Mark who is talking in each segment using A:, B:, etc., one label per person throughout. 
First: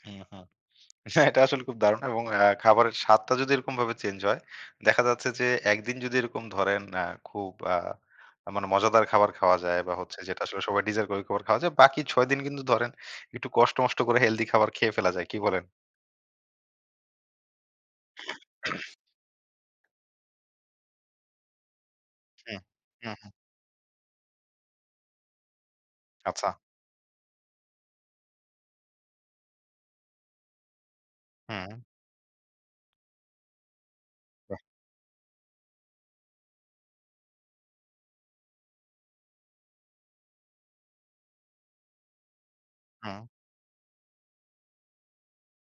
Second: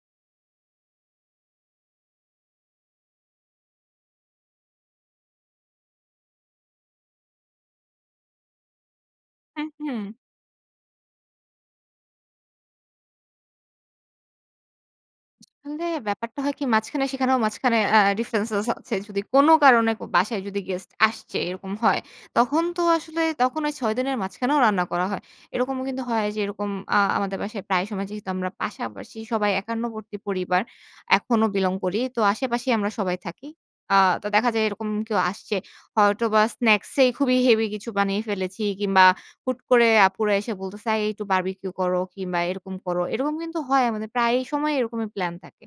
A: হ্যা, হা, হ্যাঁ, এটা আসলে খুব দারুণ এবং আ খাবারের স্বাদটা যদি এরকমভাবে চেঞ্জ হয়, দেখা যাচ্ছে যে, একদিন যদি এরকম ধরেন আ খুব আ মানে মজাদার খাবার খাওয়া
B: হুম,
A: যায়, এবং
B: হুম।
A: হচ্ছে যেটা আসলে সবাই ডিজার্ভ ঐ খাবার খাওয়া যায় বাকি ৬ দিন কিন্তু ধরেন, একটু কষ্ট মষ্ট করে হেলথি খাবার খেয়ে ফেলা যায়। কি বলেন?
B: তবে ব্যাপারটা হয় কি, মাঝখানে সেখানেও মাঝখানে আ ডিফারেনসেস আছে। যদি কোন কারণে, কো বাসায় যদি গেস্ট আসছে, এরকম হয়।
A: হুম।
B: তখন তো
A: হুম,
B: আসলে,
A: হুম।
B: তখন ওই ৬ দিনের মাঝখানেও রান্না করা হয়। এরকমও কিন্তু হয় যে
A: আচ্ছা।
B: এরকম আ আমাদের বাসায় প্রায় সময় যেহেতু আমরা পাশাপাশি সবাই একান্নবর্তী পরিবার, এখনো বিলং
A: হুম।
B: করি। তো, আশেপাশেই আমরা সবাই থাকি। আ তো দেখা
A: বাহ!
B: যায়, এরকম কেউ আসছে। হয়তো বা স্নাকস এই খুবই হেভি কিছু বানিয়ে ফেলেছি কিংবা হুট করে আপুরা এসে বলতেছে, এই একটু বারবিকিউ করো কিংবা এরকম করো।
A: হুম।
B: এরকম কিন্তু হয় আমাদের। প্রায় সময় এরকমই প্লান থাকে।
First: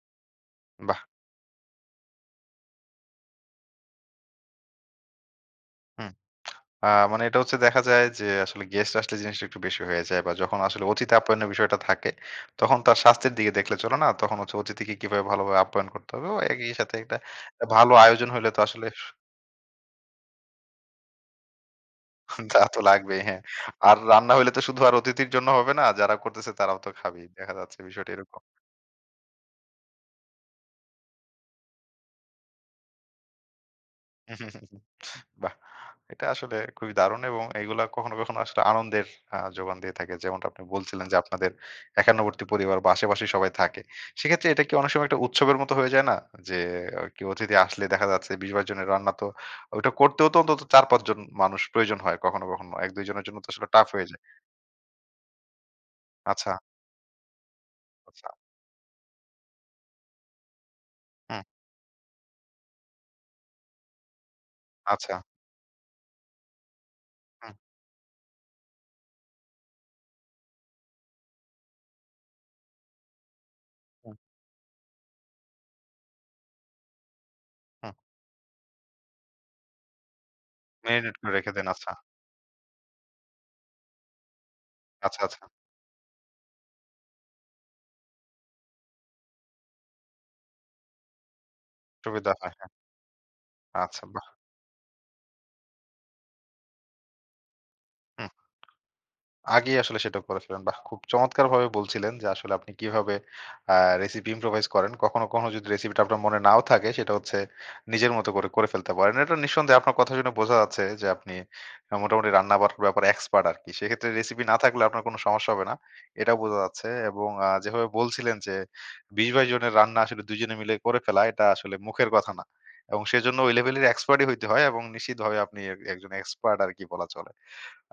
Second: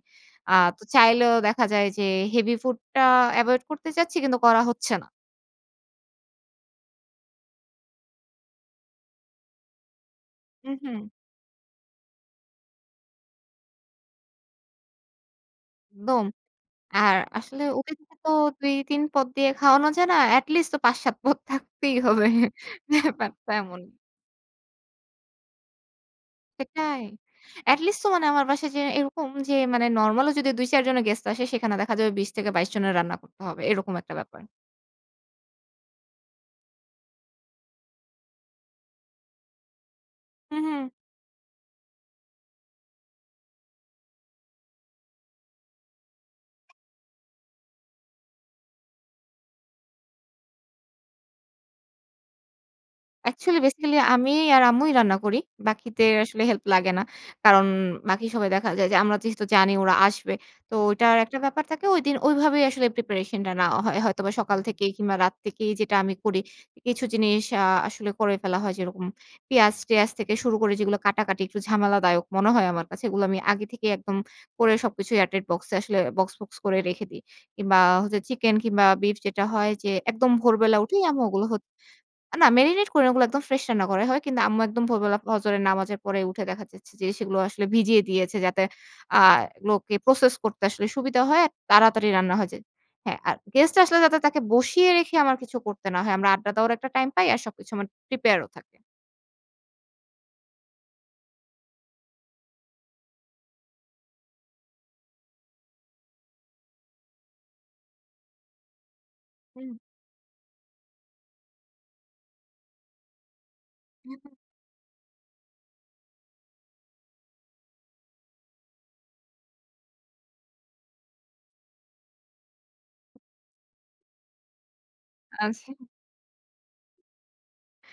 B: আ তো
A: বাহ।
B: চাইলেও দেখা যায় যে, হেভি ফুডটা এভয়েড করতে চাচ্ছি, কিন্তু করা হচ্ছে না।
A: হুম। আ মানে, এটা হচ্ছে দেখা যায় যে, আসলে গেস্ট আসলে, জিনিসটা একটু বেশি হয়ে যায়, বা যখন
B: হুম,
A: আসলে
B: হুম।
A: অতিথি আপ্যায়নের বিষয়টা থাকে, তখন তার স্বাস্থ্যের দিকে দেখলে চলে না। তখন হচ্ছে, অতিথিকে কিভাবে ভালোভাবে আপ্যায়ন করতে
B: দম
A: হবে। ও একই সাথে, একটা
B: আর আসলে
A: ভালো
B: ওদেরকে
A: আয়োজন
B: তো
A: হইলে তো আসলে
B: ২-৩ পদ দিয়ে খাওয়ানো যায় না। এট লিস্ট তো ৫-৭ পদ থাকতেই হবে
A: তা তো লাগবেই, হ্যাঁ
B: ব্যাপারটা এমন।
A: আর, রান্না হইলে তো শুধু আর অতিথির জন্য হবে না। যারা করতেছে, তারাও তো
B: সেটাই।
A: খাবেই। দেখা যাচ্ছে,
B: এট লিস্ট তো
A: বিষয়টা
B: মানে,
A: এরকম।
B: আমার বাসায় যে এরকম যে, নরমাল ও যদি ২-৪ জনের গেস্ট আসে, সেখানে দেখা যাবে ২০ থেকে ২২ জনের রান্না করতে হবে। এরকম একটা ব্যাপার।
A: [unintelligible] বাহ! এটা আসলে খুবই দারুণ এবং এগুলা কখনো কখনো আসলে, আনন্দের আ যোগান দিয়ে থাকে। যেমনটা আপনি
B: হুম, হুম।
A: বলছিলেন যে, আপনাদের একান্নবর্তী পরিবার, বা আশে পাশেই সবাই থাকে। সেক্ষেত্রে এটা কি অনেক সময়, একটা উৎসবের মত, হয়ে যায় না? যে কেও অতিথি আসলে দেখা যাচ্ছে ২০-২২ জনের রান্না তো, ওইটা করতেও তো অন্তত, ৪-৫ জন মানুষ প্রয়োজন হয় কখনো কখনো। ১-২ জনের জন্য তো
B: অ্যাকচুয়ালি,
A: আসলে টাফ
B: বেসিক্যালি
A: হয়ে যায়।
B: আমি আর আম্মুই রান্না করি। বাকিদের আসলে,
A: আচ্ছা।
B: হেল্প লাগে না। কারণ, বাকি
A: আচ্ছা।
B: সবাই দেখা যায় যে, আমরা যেহেতু জানি ওরা আসবে। তো ঐটা একটা
A: হুম।
B: ব্যাপার থাকে। ঐদিন ঐভাবেই আসলে প্রিপারেশন টা নেওয়া হয়। হয়তোবা সকাল থেকেই,
A: আচ্ছা।
B: কিংবা রাত থেকেই যেটা আমি করি, কিছু জিনিস
A: হুম।
B: আ আসলে করে ফেলা হয়। যেরকম, পেঁয়াজ-টেয়াজ থেকে শুরু করে, যেগুলো কাটাকাটি, একটু ঝামেলাদায়ক মনে হয়, আমার কাছে। এগুলো আমি আগে থেকেই
A: হুম।
B: একদম করে, সবকিছুই এয়ার টাইট বক্স এ আসলে বক্স, বক্স, করে রেখে দেই। কিংবা,
A: হুম।
B: চিকেন কিংবা বিফ যেটা হয় যে, একদম ভোরবেলা উঠেই
A: মেরিনেট
B: আম্মু
A: করে
B: ওগুলো
A: রেখে
B: হ
A: দেন, আচ্ছা।
B: না, মেরিনেট করে না ওগুলো, একদম ফ্রেশ রান্না করাই হয়। কিন্তু আম্মু একদম ভোরবেলা
A: আচ্ছা, আচ্ছা।
B: ফজরের নামাজের পরে উঠে দেখা যাচ্ছে যে, সেগুলো আসলে ভিজিয়ে দিয়েছে, যাতে আ এগুলোকে প্রসেস করতে আসলে সুবিধা হয়। আর তাড়াতাড়ি
A: সুবিধা
B: রান্না হয়ে
A: হয়,
B: যায়।
A: হ্যাঁ।
B: হ্যাঁ, আর গেস্ট আসলে
A: আচ্ছা,
B: যাতে
A: বাহ।
B: তাকে বসিয়ে রেখে আমার কিছু করতে না হয়। আমরা আড্ডা দেওয়ার একটা টাইম পাই, আর সবকিছু আমার
A: হুম।
B: প্রিপেয়ার ও থাকে।
A: আগেই আসলে সেটা করে ফেলেন। বাহ! খুব চমৎকারভাবে বলছিলেন যে, আসলে আপনি কিভাবে আ রেসিপি ইম্প্রোভাইজ করেন। কখনো, কোনো যদি রেসিপিটা আপনার মনে নাও থাকে, সেটা হচ্ছে, নিজের মতো করে ফেলতে পারেন। এটা
B: হুম।
A: নিঃসন্দেহে আপনার কথা শুনে বোঝা যাচ্ছে যে, আপনি আ মোটামুটি রান্না-বার ব্যাপারে এক্সপার্ট আরকি। সেক্ষেত্রে,
B: হু, হুম।
A: রেসিপি না থাকলেও আপনার কোন সমস্যা হবে না। এটাও বোঝা যাচ্ছে। এবং আ যেভাবে বলছিলেন যে, ২০-২২ জনের রান্না আসলে, ২ জনে মিলে করে ফেলা, এটা আসলে মুখের কথা না। এবং সেজন্য ওই লেভেলের এক্সপার্টই হইতে হয় এবং নিশ্চিতভাবে আপনি এ
B: আচ্ছা।
A: একজন এক্সপার্ট আরকি, বলা চলে।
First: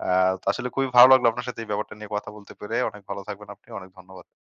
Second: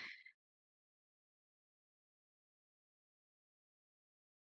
A: আ তো আসলে খুবই ভালো লাগলো আপনার সাথে এই ব্যাপারটা নিয়ে কথা বলতে পেরে। অনেক ভালো থাকবেন আপনি। অনেক ধন্যবাদ।